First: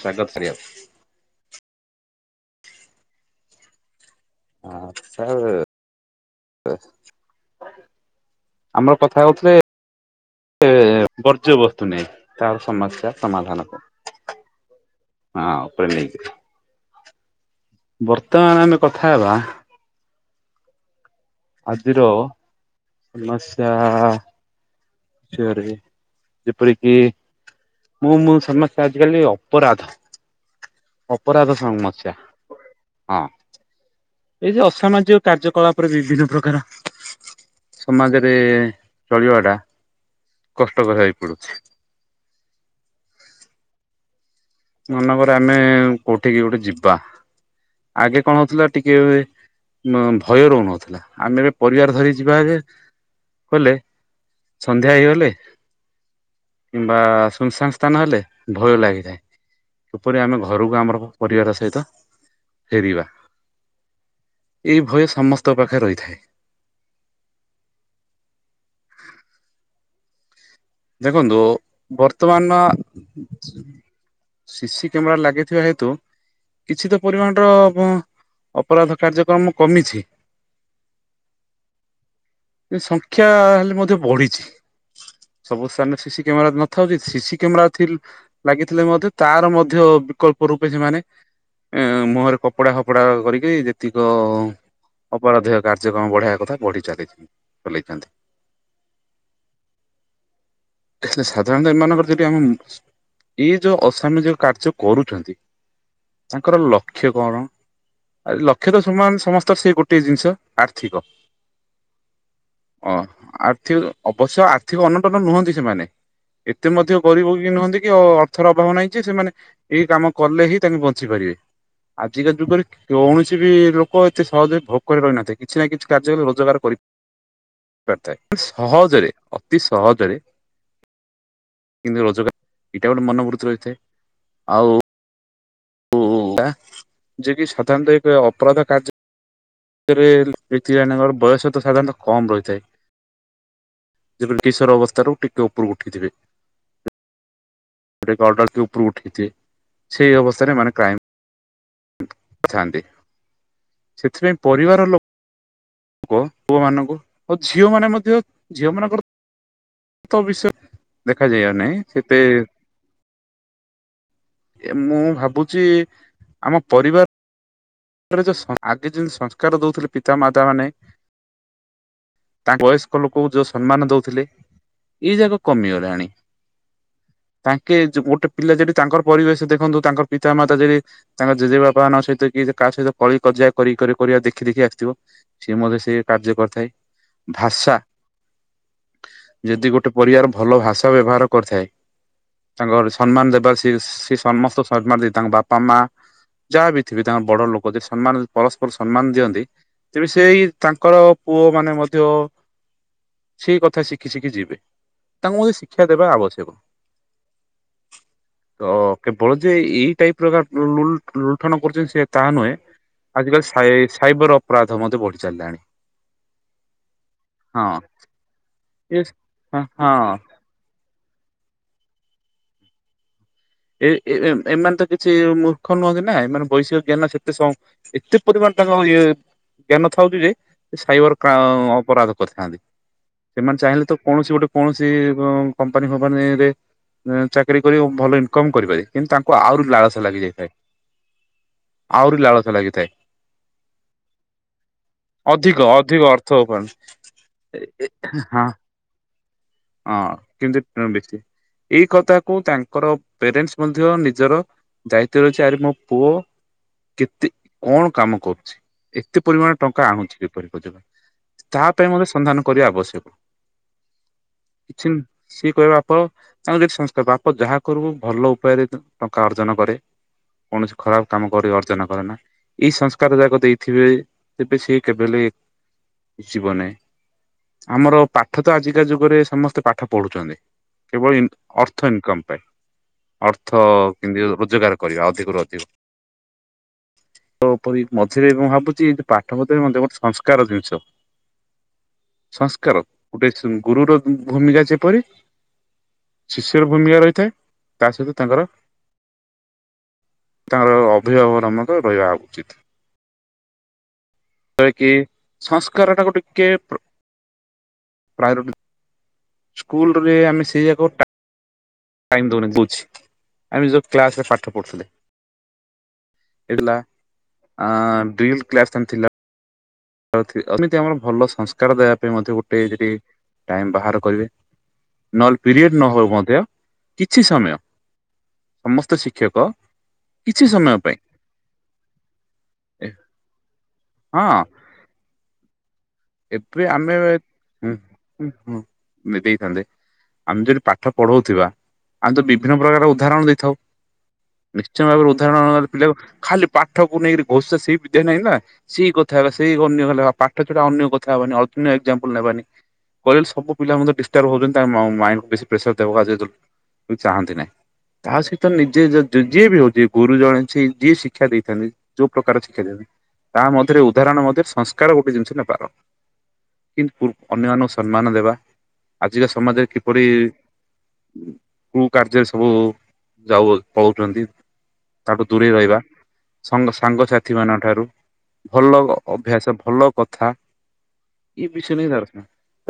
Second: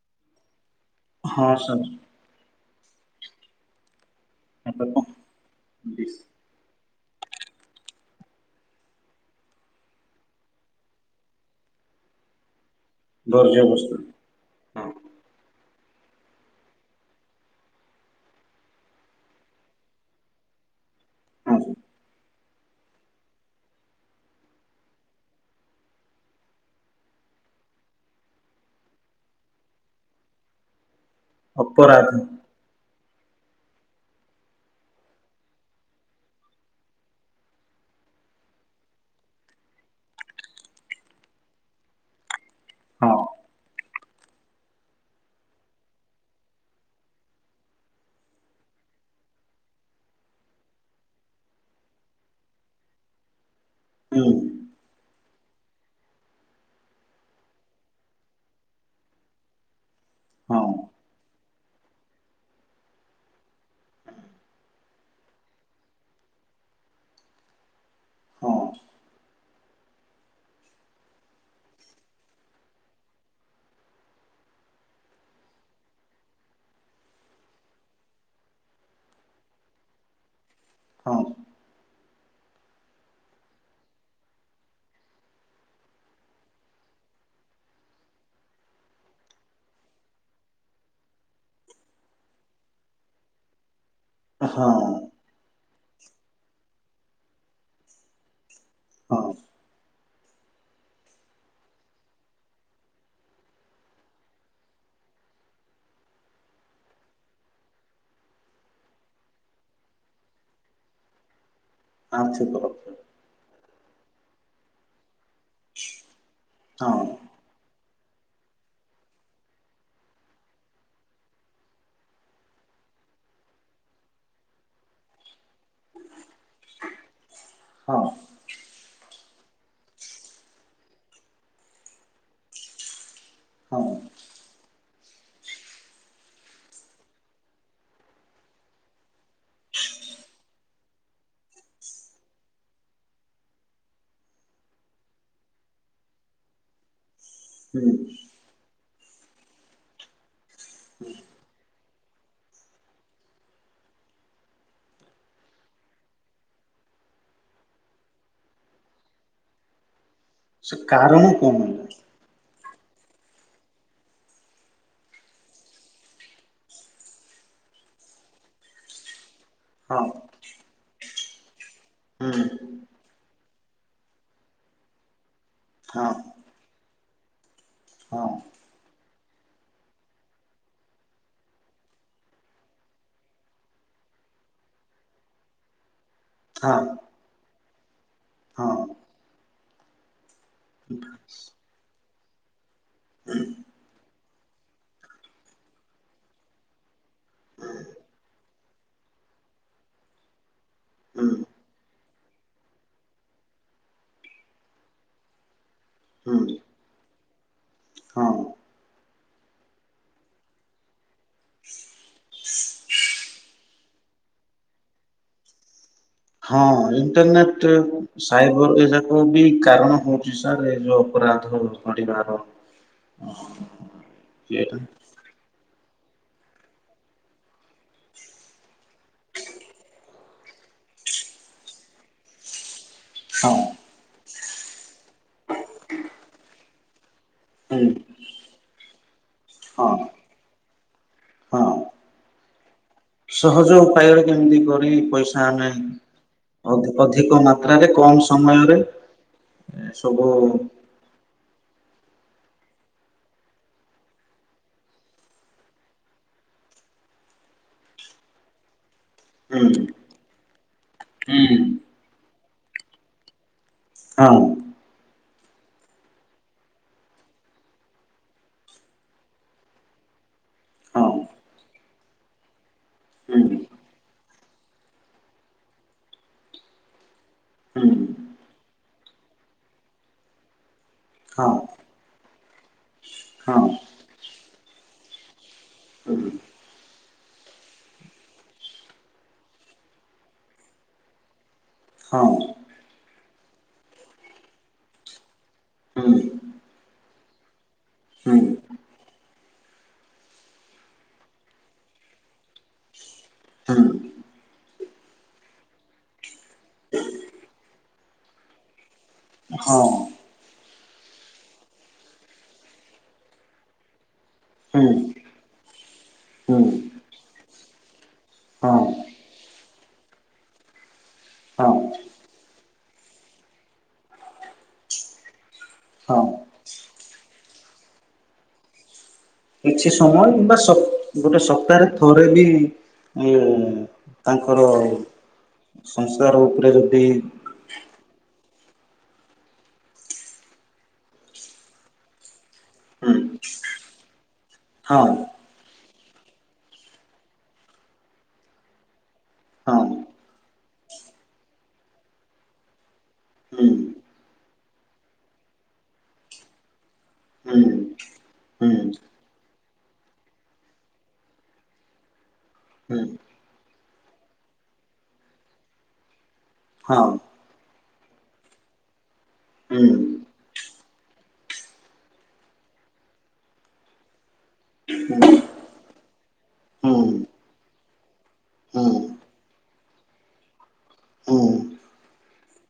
ସ୍ୱାଗତ କରିବାକୁ। ହଁ ସାର୍! ହଁ ଚା ଓ ଏ। ବିଶ। ଅ। [inaudible] ଆମର କଥା ହଉଥିଲେ ଏ ବର୍ଜ୍ୟ ବସ୍ତୁ ନେଇ ତାର ସମସ୍ୟା। ସମାଧାନକୁ। ଅବସ୍ଥା ହଁ ହଁ ଉପରେ ନେଇକିରି ବର୍ତ୍ତମାନ ଆମେ କଥା ହେବା। ହଁ ଆଜିିର ସମସ୍ୟା। ଚୋର ହି ଯେପରି କିି। ମୁଁ ମୋ ସମସ୍ୟା ଆଜି କାଲି ଅପରାଧ ଅପରାଧ ସମସ୍ୟା। ହଁ ଏଇ ଯୋଉଁ ଅସାମାଜିକ କାର୍ଯ୍ୟ କଳାପରେ ବିଭିନ୍ନ ପ୍ରକାର। ସମାଜରେ ଚଳିବା ଟା କଷ୍ଟକର ହେଇ ପଡୁଛି। ହଁ ମନକର ଆମେ କୋଉଠିକି ଗୋଟେ ଯିବା। ଆଗେ କଣ ହଉଥିଲା ଟିକେ। ମ ଭୟ ରହୁନଥିଲା ଆମେ ଏବେ ପରିବାର ଧରି ଯିବା ହେ କଲେ। ହୁଁ। ସନ୍ଧ୍ୟା ହେଇଗଲେ କିମ୍ବା ସୁନସାନ୍ ସ୍ଥାନ ହେଲେ ଭୟ ଲାଗିଥାଏ। କିପରି ଆମେ ହଁ ଘରକୁ ଆମର ପରିବାର ସହିତ ଫେରିବା ‌। ଏହି ଭୟ ସମସ୍ତଙ୍କ ପାଖେ ରହିଥାଏ। ହଁ ଦେଖନ୍ତୁ ବର୍ତ୍ତମାନ। ସି ସିି କ୍ୟାମେରା ଲାଗିଥିବା ହେତୁ। କିଛି ତ ପରିମାଣ ଟ ଅ ଅପରାଧ କାର୍ଯ୍ୟକ୍ରମ କମିଛି। ହଁ। ଏ ସଂଖ୍ୟା ହେଲେ ମଧ୍ୟ ବଢ଼ିଛି। ସବୁ ସ୍ଥାନରେ ସି ସିି କ୍ୟାମେରା ନଥାଉ ଯଦି ସି ସିି କ୍ୟାମେରା ଥି ଲାଗିଥିଲେ ମଧ୍ୟ ତାର ମଧ୍ୟ ବିକଳ୍ପ ରୂପେ ଯେମାନେ। ଏ ମୁହଁରେ କପଡା ଫପଡା କରିକି ଯେ। ଭିତିକ ହଁ ଅପରାଧୀୟ କାର୍ଯ୍ୟକ୍ରମ ବଢ଼ାଇବା କଥା ବଢି ଚାଲେ ଚଲେଇଥାନ୍ତି। ହଁ। ସାଧାରଣତଃ ଏମାନଙ୍କର ଯଦି ଆମ ଇଏ ଯୋଉ ଅସାମାଜିକ କାର୍ଯ୍ୟ କରୁଛନ୍ତି ‌। ତାଙ୍କର ଲକ୍ଷ୍ୟ କଣ? ଆରେ ଲକ୍ଷ୍ୟ ତ ସମାନ ସମସ୍ତ ସେ ଗୋଟେ ଜିନିଷ ଆର୍ଥିକ। ଆଚ୍ଛା କହ। ଅ ଆର୍ଥିକ ଅବଶ୍ୟ ଆର୍ଥିକ ଅନଟନ ନୁହନ୍ତି ସେମାନେ, ଏତେ ମଧ୍ୟ ହଁ ଗରିବ କି ନୁହଁନ୍ତି। କି ଅର୍ଥର ଅଭାବ ନାହିଁ ଯେ ସେମାନେ ଏଇ କାମ କଲେ ହିଁ ତାଙ୍କୁ ବଞ୍ଚି ପାରିବେ। ଆଜିକା ଯୁଗରେ କୌଣସି ବି ଲୋକ ଏତେ ସହଜରେ ଭୋକ ରେ ରହିନଥିବେ। କିଛି ନା କିଛି କାର୍ଯ୍ୟ ରେ ରୋଜଗାର କରି ହଁ ପାରିଥାଏ ସହଜରେ ଅତି ସହଜରେ। କିନ୍ତୁ ରୋଜଗାର ଏଟା ଗୋଟେ ମନୋବୃର୍ତ୍ତି ରହିଛି। ହଁ ଛୁ। ଆଉ। ହୁଁ ଟା ଯିଏ କି ସାଧାରଣତଃ ଏକ ଅପରାଧ କାର୍ଯ୍ୟ। ରେ ବ୍ୟକ୍ତି ଜଣଙ୍କର ବୟସ ତ ସାଧାରଣତଃ କମ ରହିଥାଏ। ଯେବେ କିଶୋର ଅବସ୍ଥାରୁ ଟିକେ ଉପରୁକୁ ଉଠିଥିବେ। ହୁଁ ସେ ଅର୍ଡର ଯୋଉଁ ଉପୁରୁ ଉଠେଇଥିବେ। ସେଇ ଅବସ୍ଥାରେ ମାନେ କ୍ରାଇମି [unintelligible] ଲୋକ ଥାନ୍ତି ସେଥିପାଇଁ ପରିବାର ଲୋ ପୁୁଅ ପୁଅ ମାନଙ୍କୁ ଆଉ ଝିଅ ମାନେ ମଧ୍ୟ ଝିଅ ମାନଙ୍କର ତ ବିଷୟ ସେ କାରଣ କଣ ଦେଖାଯିବା ନାଇଁ ହେଲା? ସେତେ ଏ ମୁଁ ଭାବୁଛି ଆମ ପରିବାର [inaudible] ଆଗେ ଯେମିତି ସଂସ୍କାର ଦଉଥିଲେ ହଁ ପିତା ମାତା ମାନେ, [unintelligible] ତାଙ୍କ ବୟସ୍କ ଲୋକଙ୍କୁ ଯୋଉ ସମ୍ମାନ ଦଉଥିଲେ ଏଇ ଯାକ ହଁ କମିଗଲାଣି। ତାଙ୍କେ ଗୋଟେ ପିଲା ଯଦି ତାଙ୍କର ପରିବେଶ ଦେଖନ୍ତୁ ତାଙ୍କର ପିତା ମାତା ଯଦି ତାଙ୍କ ଜେଜେ ବାପାଙ୍କ ସହିତ କି କାହା ସହିତ କଳି କଜିଆ କରି କରି କରିବା ଦେଖି ଦେଖି ଆସିଥିବ, ସିଏ ମଧ୍ୟ ସେ କାର୍ଯ୍ୟ କରିଥାଏ। ହଁ ହଁ ଭାଷା। ହଁ। ଯଦି ଗୋଟେ ପରିବାର ଭଲ ଭାଷା ବ୍ୟବହାର କରିଥାଏ ତାଙ୍କ ସମ୍ମାନ ଦେବାରେ ସ ସେ ସମସ୍ତ ସମ୍ମାନ ଦେଇ ତାଙ୍କ ବାପା ମା ଯାହା ବିି ଥିବେ ତାଙ୍କ ବଡ ଲୋକ ଯ ସମ୍ମାନ ପରସ୍ପର ସମ୍ମାନ ଦିଅନ୍ତି, ତେବେ ସେଇ ତାଙ୍କର ହୁଁ ପୁଅ ମାନେ ମଧ୍ୟ [inaudible] ସେଇ କଥା ଶିଖି ଶିଖି ଯିବେ। ତାଙ୍କୁ ମ ଶିକ୍ଷା ଦେବା ହୁଁ ଆବଶ୍ୟକ। ହଁ ତ କେବଳ ଯେ ଏଇ ଟାଇପ ର ଲୁଲୁ ଲୁଲଠଣ କରୁଛନ୍ତି ସେ ତାହା ନୁହେଁ ଆଜିକାଲି ସାଇ ସାଇବର ଅପରାଧ ମଧ୍ୟ ବଢି ଚାଲିଲାଣି। ହଁ ହଁ ଇଣ୍ଟରନେଟ ସାଇବର ଏ ଯାକ ବି ହଁ ହଁ କାରଣ ହଉଛି। ଯୋଉ ଅପରାଧ ବଢିବାର ଏ ଏ ଏମାନେ ତ ସେ ମୂର୍ଖ ନୁହଁନ୍ତି ନା ମାନେ ବୈଷୟିକ ଜ୍ଞାନ ସେତେ ଏତେ ପରିମାଣ ତାଙ୍କ ଇଏ ଜ୍ଞାନ ଥାଉଛି ଯେ ସାଇବର ଅପରାଧ କରିଥାନ୍ତି। ହଁ ସେମାନେ ଚାହିଁଲେ ତ କୌଣସି ଗୋଟେ କୌଣସି କମ୍ପାନୀ ଫମ୍ପାନୀ ରେ ଚା ଚାକିରି କରି ହୁଁ ଭଲ ଇନକମ୍ କରିପାରିବ କିନ୍ତୁ ତାଙ୍କୁ ଆହୁରି ହଁ ଲାଳସା ଲାଗିଯାଇଥାଏ। ହଁ ଆହୁରି ଲାଳସା ଲାଗିଥାଏ। ସହଜ ଉପାୟ କେମିତି କରି ପଇସା ଅଧିକ ଆମେ ଅଧିକ ଅର୍ଥ ଅ ଉପାର୍ଜନ ଅଧିକ ମାତ୍ରାରେ କମ ହଁ ସମୟରେ ହଁ ସବୁ କିନ୍ତି [unintelligible] ଏଇ କଥାକୁ ତାଙ୍କର ପ୍ୟାରେଣ୍ଟସ୍ ମଧ୍ୟ ନିଜର ଦାୟିତ୍ଵ ରହିଛି ଆରେ ମୋ ପୁଅ କେତେ କଣ କାମ କରୁଛି। ଏତେ ପରିମାଣ ହୁଁ ଟଙ୍କା ଆଣୁଛି କିପରି ହୁଁ ତା ପାଇଁ ମୋତେ ସନ୍ଧାନ କରିବା ଆବଶ୍ୟକ। ହଁ। ସିଏ କହିବା [inaudible] ତାଙ୍କୁ ଯଠି ସଂସ୍କାର ବାପ ଯାହା କରିବୁ ଭଲ ଉପାୟରେ ଟଙ୍କା ଅର୍ଜନ କରେ। କୌଣସି ଖରାପ ହଁ କାମ କରି ଅର୍ଜନ କରେ ନା ଏଇ ସଂସ୍କାର ଯାକ ହୁଁ ଦେଇଥିବେ। ତେବେ ସେ କେବେହେଲେ ଯିବ ନାହିଁ ହୁଁ ଆମର ପାଠ ତ ଆଜିକା ଯୁଗରେ ସମସ୍ତେ ପାଠ ପଢ଼ୁଛନ୍ତି କେବଳ ହଁ ଅର୍ଥ ଇନକମ୍ ପାଇଁ। ଅର୍ଥ ହଁ କେମିତି ରୋଜଗାର କରିବା ଅଧିକରୁୁ ଅଧିକ। [unintelligible] [unintelligible] ତ ପରି ମଝିରେ ମୁଁ ଭାବୁଛି ପାଠ [unintelligible] ଗୋଟେ ସଂସ୍କାର ଜିନିଷ। ହଁ ସଂସ୍କାର ଗୋଟେ ଗୁରୁର ଭୂମିକା ଯେପରି ହୁଁ ଶିଷ୍ୟର ଭୂମିକା ରହିଥାଏ ତା ସହିତ ହୁଁ ତାଙ୍କର ତାଙ୍କର ଅଭିଭାବକର ମଧ୍ୟ ରହିବା ଉଚିତ୍। [unintelligible] କି ସଂସ୍କାରଟାକୁ ଟିକେ ପ୍ରାୟରିଟି ହଁ ସ୍କୁଲରେ ଆମେ ସେଇ [unintelligible] ଟାଇମ [unintelligible] ଆମ ଯେତେବେଳେ କ୍ଲାସରେ ପାଠ ପଢୁଥିଲେ। ହୁଁ ହୁଁ ଇଲା ଅ ଡ୍ରି କ୍ଲାସ୍ ହଁ ଥିଲା। ଏମିତି ଆମର ଭଲ ହଁ ସଂସ୍କାର ଦେବା ପାଇଁ ମଧ୍ୟ ଗୋଟେ ଯଦି ଟାଇମ ବାହାର କରିବେ। ନହେଲେ ପିରିଏଡ଼ ନ ହଉ ହଁ ମଧ୍ୟ କିଛି ସମୟ। ସମସ୍ତ ଶିକ୍ଷକ କିଛି ସମୟ କିଛି କିମ୍ବା ପାଇଁ ଗୋଟେ ସପ୍ତାହରେ ଥରେ ବି ଏ ହଁ ତାଙ୍କର ସଂସାର ଏବେ ଉପରେ ଆମେ ଯଦି ହୁଁ [unintelligible] ଦେଇଥାନ୍ତେ ଆମେ ଯଦି ପାଠ ପଢଉଥିବା ଆମେ ତ ବିଭିନ୍ନ ପ୍ରକାର ହୁଁ ଉଦାହରଣ ଦେଇଥାଉ। ନିଶ୍ଚୟ ଭାବରେ ହଁ ଉଦାହରଣ ଖାଲି ପାଠକୁ ନେଇକରି ଘୋଷା ସେଇ ବିଦ୍ୟା ନାହିଁ ନା ସେଇ କଥା ହେବା ସେଇ ହଁ ଅନ୍ୟ ପାଠ ସେଟା ଅନ୍ୟ କଥା ହେବାନି ଅନ୍ୟ ଏକ୍ସାପଲ ନେବାନି। କହିଲେ ହୁଁ ସବୁପିଲା ମଧ୍ୟ ଦିଷ୍ଟର୍ବ ହଉଛନ୍ତି ତାଙ୍କ ମାଇଣ୍ଡକୁ ବେଶୀ ପ୍ରେସର ଦେବାକୁ ଚାହାନ୍ତି ନାହିଁ। ହୁଁ ତା ସହିତ ସାର୍ ଏଇଟା ମୁଁ ନିଜେ ଯିଏ ବି ହଉଛି ଗୁରୁ ଜଣ ସେ ଯିଏ ଶିକ୍ଷା ଦେଇଥାନ୍ତି ଯୋଉ ପ୍ରକାର ଶିକ୍ଷା ଦେଇଥାନ୍ତି। ତା ମଧ୍ୟରେ ଉଦାହରଣ ମଧ୍ୟରେ ସଂସ୍କାର ଗୋଟେ ଜିନିଷ ନେବାର। ସିମ୍ପୁଲ ଅନ୍ୟ ମାନଙ୍କୁ ସମ୍ମାନ ଦେବା। ଆଜିକା ସମାଜରେ କିପରି କୁକାର୍ଯ୍ୟରେ ସବୁ ଯାଉ ପଲଉଛନ୍ତି। ତାକୁ ଦୂରେଇ ରହିବା ସାଙ୍ଗସାଥି ମାନଙ୍କ ଠାରୁ ଭଲ ଅଭ୍ୟାସ ଭଲ କଥା ଏଇ ବିଷୟ ନେଇ ତାର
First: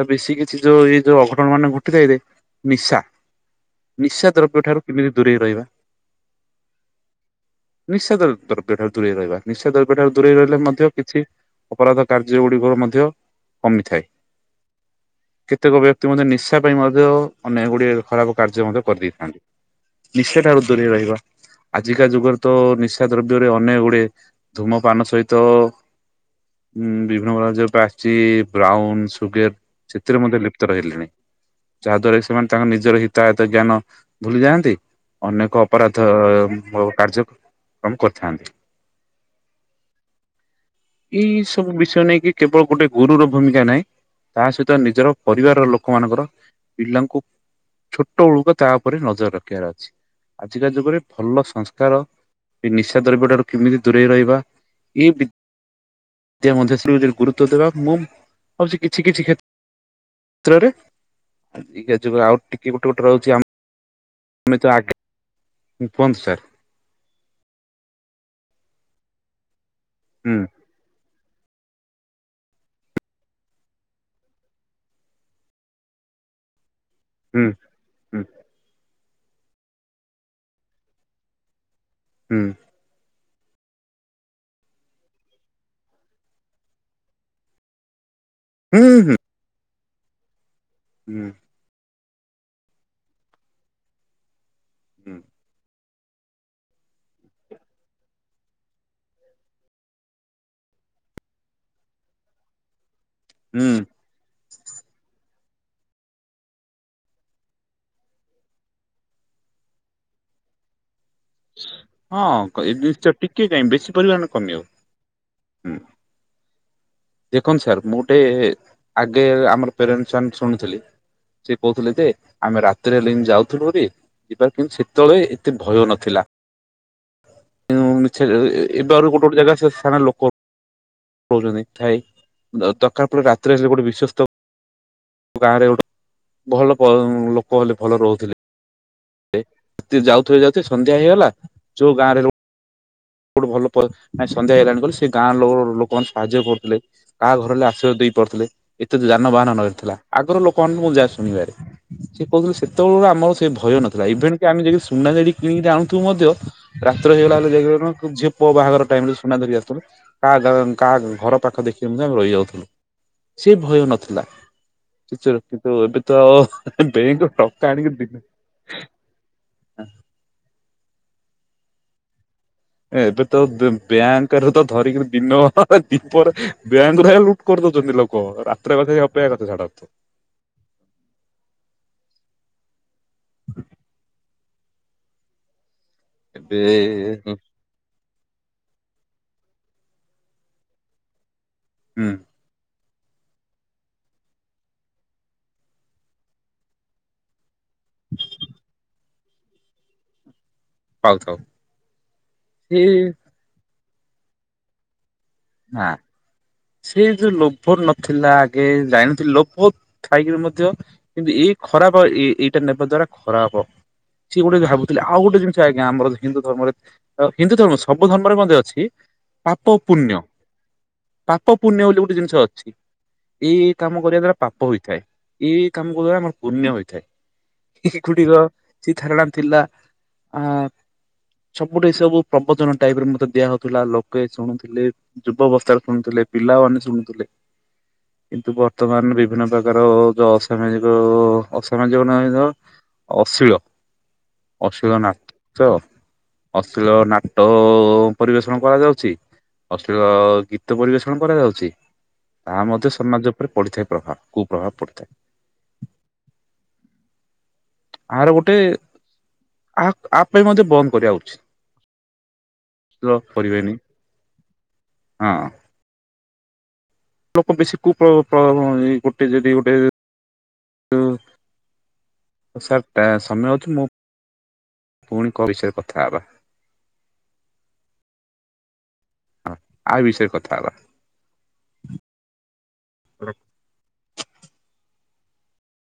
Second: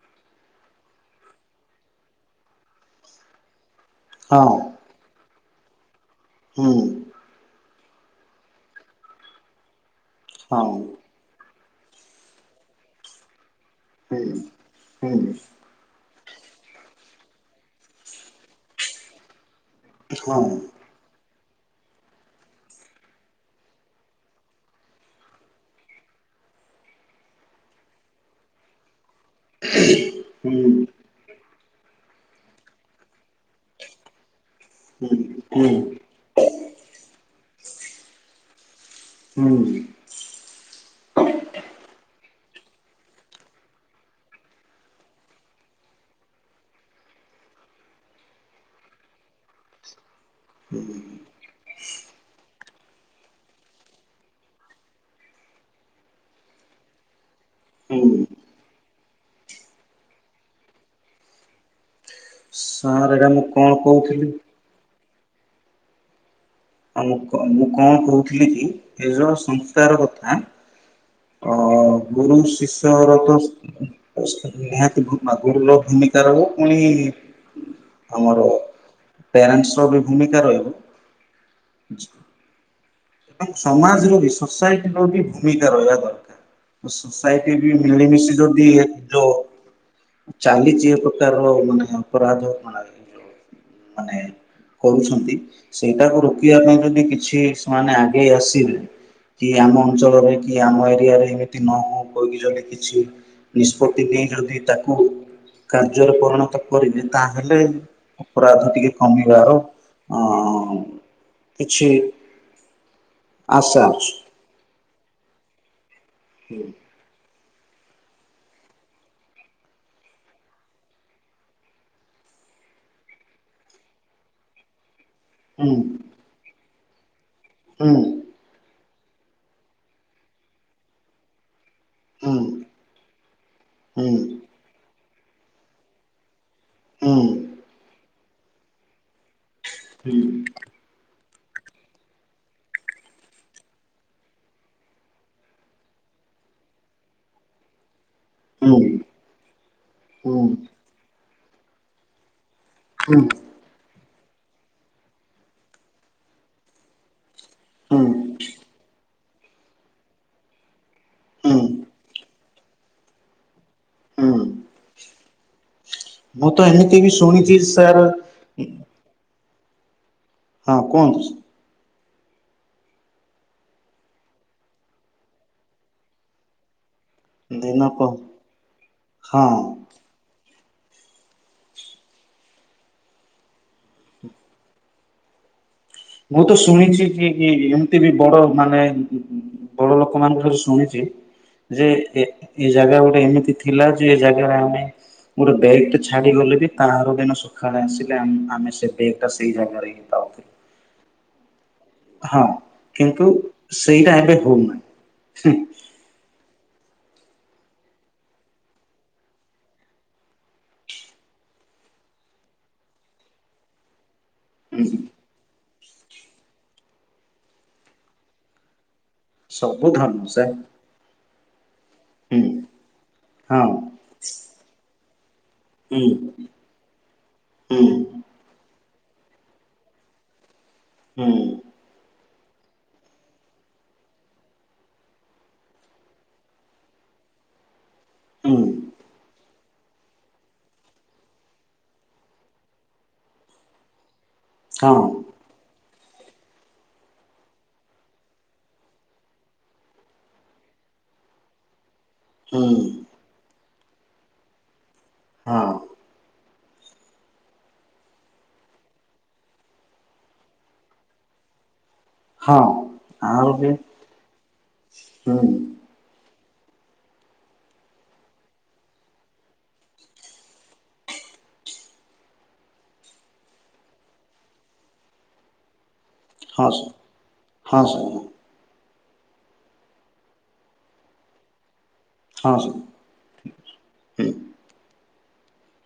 ତା ବେଶୀ କିଛି ଯୋଉ ଏଇ ଯୋଉ ଅଘଟଣ ମାନେ ଘଟିଥାଏ ଯେ ନିଶା। ନିଶା ଦ୍ରବ୍ୟ ଠାରୁ କେମିତି ଦୂରେଇ ରହିବା? ହୁଁ ନିଶା ଦ୍ର ଦ୍ରବ୍ୟ ଠାରୁ ଦୂରେଇ ରହିବା। ନିଶା ଦ୍ରବ୍ୟ ଠାରୁ ଦୂରେଇ ରହିଲେ ମଧ୍ୟ କିଛି ଅପରାଧ କାର୍ଯ୍ୟ ଗୁଡ଼ିକର ମଧ୍ୟ କମିଥାଏ। ପ୍ରତ୍ୟେକ ବ୍ୟକ୍ତି ମଧ୍ୟ ନିଶା ପାଇଁ ମଧ୍ୟ, ଅନେକ ଗୁଡ଼ିଏ ଖରାପ କାର୍ଯ୍ୟ ମଧ୍ୟ କରିଦେଇଥାନ୍ତି। ନିଶା ଠାରୁ ଦୂରେଇ ରହିବା। ଆଜିକା ଯୁଗରେ ତ ନିଶା ଦ୍ରବ୍ୟରେ ଅନେକ ଗୁଡ଼େ ଧୂମପାନ ସହିତ ଉଁ ବିଭିନ୍ନ ପ୍ରକାର ଯୋଉ ପା ଆସିଛି, ବ୍ରାଉନ ସୁଗାର ସେଥିରେ ମଧ୍ୟ ଲିପ୍ତ ରହିଲେଣି। ଯା ଦ୍ଵାରା କି ସେମାନେ ତାଙ୍କର ନିଜର ହିତାୟତ ଜ୍ଞାନ ଭୁଲି ଯାଆନ୍ତି ଅନେକ ଅପରାଧ ଦ ମ କାର୍ଯ୍ୟକ୍ରମ କରିଥାନ୍ତି। ହୁଁ ଏଇ ସବୁ ବିଷୟ ନେଇକି କେବଳ ଗୋଟେ ଗୁରୁ ର ଭୂମିକା ନାହିଁ ତା ସହିତ ନିଜର ପରିବାର ର ଲୋକ ମାନଙ୍କର ପିଲାଙ୍କୁ ଛୋଟ ବଳକୁ ତା ଉପରେ ନଜର ରଖିବାର ଅଛି। ଆଜିକା ଯୁଗରେ ଭଲ ସଂସ୍ କାର, ଏଇ ନିଶା ଦ୍ରବ୍ୟ ଠାରୁ କେମିତି ଦୂରେଇ ରହିବା? ଏଇ ବି ଦ୍ୟା ମଧ୍ୟ [unintelligible] ଗୁରୁତ୍ବ ଦେବା ମୁମ୍ ହଉଛି କିଛି କିଛି କ୍ଷେ ତ୍ରରେ। ଆଜିକା ଯୁଗ ଆଉ ସାର୍ ଏଇଟା ମୁଁ କଣ କହୁଥିଲି? ମେ ତୋ ଆଗ୍ ଁ କୁଅନ୍ତୁ ସାର୍। ଆଁ ମୁଁ ମୁଁ କଣ କହୁଥିଲି କି? ଏ ଯୋଉ ସଂସ୍କାର ହୁଁ କଥା ଅ ଗୁରୁ ଶିଷ୍ୟର ତ ନିହାତି [unintelligible] ର ଭୂମିକା ରହିବ ପୁଣି ହୁଁ ହୁଁ ଆମର ପ୍ୟାରନ୍ସ୍ ର ବି ଭୂମିକା ରହିବ। ଜ୍ ହୁଁ। ଏବଂ ସମାଜରେ ବି, ସୋସାଇଟିର ବି ଭୂମିକା ରହିବା ଦରକାର। ସୋସାଇଟି ବି ମିଳିମିଶି ଯଦି ହୁଁ ଏ ହୁଁ ଯୋ ଚାଲିଛି ଏ ହୁଁ ପ୍ରକାର ମାନେ ଅପରାଧ ମାନେ ମାନେ ହୁଁ କରୁଛନ୍ତି ସେଇଟାକୁ ରୋକିବା ପାଇଁ ଯଦି କିଛି ସେମାନେ ଆଗେଇ ଆସିବେ। କି ଆମ ଅଞ୍ଚଳରେ, କି ଆମ ଏରିଆରେ, ଏମିତି ନ ହଉ କହିକି ଯଦି କିଛି, ହୁଁ ନିଷ୍ପ ତି ଦିନେ ଯଦି ତାକୁ, କାର୍ଯ୍ୟରେ ପରିଣତ କରିବେ, ତାହେଲେ ଅପରାଧ ଟିକେ କମିବାର ଅଁ ହଁ ଏ ଟିକେ କାଇଁ ଆଶା ବେଶୀ ପରିମାଣରେ ଅଛି। କମିଅ ହୁଁ। ହୁଁ। ଦେଖନ୍ତୁ ସାର୍, ମୁଁ ଗୋଟେ ଆଗେ ଆମର ପେରେନ୍ସ୍ ମାନେ ଶୁଣୁଥିଲି। ସେ କହୁଥିଲେ, ଯେ ଆମେ ରାତିରେ ହେଲେ ଏନ୍ତି ଯାଉଥିଲୁ ହରି, ଯିବାର କିନ୍ତୁ ସେତେବେଳେ ଏତେ ଭୟ ନଥିଲା। ଛେ ଏବେ ଆହୁରି ଗୋଟେ ଗୋଟେ ଜାଗା ସେ ସ୍ଥାନରେ ଲୋକ ରହୁଛନ୍ତି। ଥାଇ, ଦ ଦରକାର ପଡ଼ିଲେ ରାତି ସେ ଗୋଟେ ବିଶ୍ଵସ୍ତ ଗାଁରେ ଗୋଟେ, ଭଲ ପଂ ଲୋକ ହେଲେ ଭଲ ରହୁ ଏ ତେ ଯାଉଥିବେ ଯାଉଥିବେ ସନ୍ଧ୍ୟା ହେଇଗଲା, ଯୋଉ ଗାଁରେ କୋଉଠୁ ଭଲ ପ ନାଇଁ ସନ୍ଧ୍ୟା ହେଇଗଲାଣି କହିଲେ ସେ ଗାଁର ଲୋ ଲୋକମାନେ ସାହାଯ୍ୟ କରୁଥିଲେ। କାହା ଘର ହେଲେ ଆଶ୍ରୟ ଦେଇ ପାରୁଥିଲେ, ଏତେ ତ ଯାନବାହାନ ନ ଥିଲା, ଆଗରୁ ଲୋକମାନେ ମୁଁ ଯା ଶୁଣିବାରେ। ସି କ୍ ରୁ ସେତେବେଳକୁ ଆମର ସେ ଭ ଭୟ ନଥିଲା, ଇଭେଣ୍ କି ଆମେ ଯାଇକିରି ସୁନା ଯାଇଟି କିଣିକିରି ଆଣୁଥୁବୁ ମଧ୍ୟ ରାତ୍ର ହେଇଗଲା ବଲେ ଯା ଝିଅ ପୁଅ ବାହାଘର ଟାଇମ୍ ରେ ସୁନା ଧରି ଆସୁଥିଲୁ, କା ଘ କା ଘର ପାଖ ଦେଖିକି ନା ରହିଯାଉଥିଲୁ। ସେ ଭୟ ନଥିଲା, ସେ ଚୋର କିନ୍ତୁ ଏବେ ତ ଆଉ ମୁଁ ବ୍ୟାଙ୍କ ଟଙ୍କା ଆଣିକି ଦିନୁ ହୁଁ। ହଁ କୁହନ୍ତୁ। ଏବେ ତ ଵ୍ୟା ବ୍ୟାଙ୍କରେ ତ ଧରିକିରି ଦିନ ଦିପରେ ବ୍ୟାଙ୍କ [unintelligible] କରି ଦଉଛନ୍ତି ଦିନକ ଲୋକ ରାତ୍ର କଥା ଅପେକ୍ଷା ହଁ କର ଛାଡ। ମୁଁ ତ ଏବେ ଶୁଣିଛି ଜି କି କି ଏତ ବି ବଡ ମାନେ ବଡ ଲୋକମାନଙ୍କ ଠାରୁ ଶୁଣିଛି ଯେ ହୁଁ ଏ ଜାଗା ଗୋଟେ ଏମିତି ଥିଲା ଯେ ଏ ଜାଗାରେ ଆମେ ମୋର ବେଗ ଟେ ଛାଡି ଗଲେ ବି ତାର ଦିନ ସକାଳେ ଆସିଲେ ଆମେ ଆମେ ସେ ବେଗ ଟା ସେଇ ଜାଗାରେ ହିଁ ପାଉଥିଲୁ। ପାଉଥାଉ। ହଁ ସେ କିନ୍ତୁ ସେଇଟା ଏବେ ହଉନାହିଁ, ହୁଁ। ନା। ସେ ଯୋଉ ଲୋଭ ନଥିଲା ଆଗେ ଯାଇନଥିଲି ଲୋଭ ଥାଇକିରି ମଧ୍ୟ କିନ୍ତୁ ଏଇ ଖରାପ ଏ ଏଇଟା ନେବା ଦ୍ଵାରା ଖରାପ। ସିଏ ଗୋଟେ ହୁଁ ଭାବୁଥିଲେ ଆଉ ଗୋଟେ ଜିନିଷ ଆଜ୍ଞା ଆମର ହିନ୍ଦୁ ଧର୍ମରେ ହିନ୍ଦୁ ଧର୍ମ ସବୁ ଧର୍ମରେ ମଧ୍ୟ ଅଛି। ପାପ ସବୁ ପୁଣ୍ୟ ଧର୍ମ ସେମ। ପାପ ପୁଣ୍ୟ ବୋଲି ଗୋଟେ ଜିନିଷ ଅଛି। ଏଇ ହଁ ଏଇ କାମ କରିବା ଦ୍ଵାରା ପାପ ହୋଇଥାଏ ଏଇ ଏଇ କାମ ହୁଁ କରିବା ଦ୍ଵାରା ଆମର ପୁଣ୍ୟ ହୋଇଥାଏ। ହୁଁ [unintelligible] ସେ ଧାରାଟା ଥିଲା ଆ ହୁଁ। ପ୍ରୋପୋର୍ଟୀ ସବୁ ପ୍ରପୂଜନ ଟାଇପ ର ଦିଆ ହଉଥିଲା ଲୋକେ ଶୁଣୁଥିଲେ ଯୁବବସ୍ଥାରେ ଶୁଣୁଥିଲେ ପିଲାମାନେ ଶୁଣୁଥିଲେ। କିନ୍ତୁ ହୁଁ ବର୍ତ୍ତମାନ ବିଭିନ୍ନ ପ୍ରକାର ଯ ଅସାମାଜିକ ଅସାମାଜିକ ନୁହେ ତ ଅଶିଳ। ହଁ ଅଶୀଳ ନା ଚ ଅଶ୍ଲୀଳ ନାଟ ଓ ପରିବେଷଣ କରାଯାଉଛି। ଅଶ୍ଳୀଳ ଗୀତ ପରିବେଷଣ କରାଯାଉଛି ତାହା ହୁଁ ମଧ୍ୟ ସମାଜ ଉପରେ ପଡିଥାଏ ପ୍ରଭାବ କୁ ପ୍ରଭାବ ପଡିଥାଏ। ହଁ। ଆର ଗୋଟେ ଆ ଆ ପାଇଁ ମଧ୍ୟ ବନ୍ଦ କରିବା ଉଚିତ। ହଁ ଲଭ ଆଉ ବି କରିବେନି ହଁ। ହୁଁ ଲୋକ ବେଶୀ କୁ ପ୍ର ପ୍ରଭାବ ନେଇ ଗୋଟେ ଯଦି ଗୋଟେ ସାର୍ ଟା ସମୟ ଅଛି ମୁଁ ପୁଣି କ ବିଷୟରେ କଥା ହେବା। ହଁ ସାର୍ ହଁ ସାର୍ ହଁ। ହଁ ଆ ବିଷୟରେ କଥା ହବା। ହଁ ସାର୍। ହୁଁ।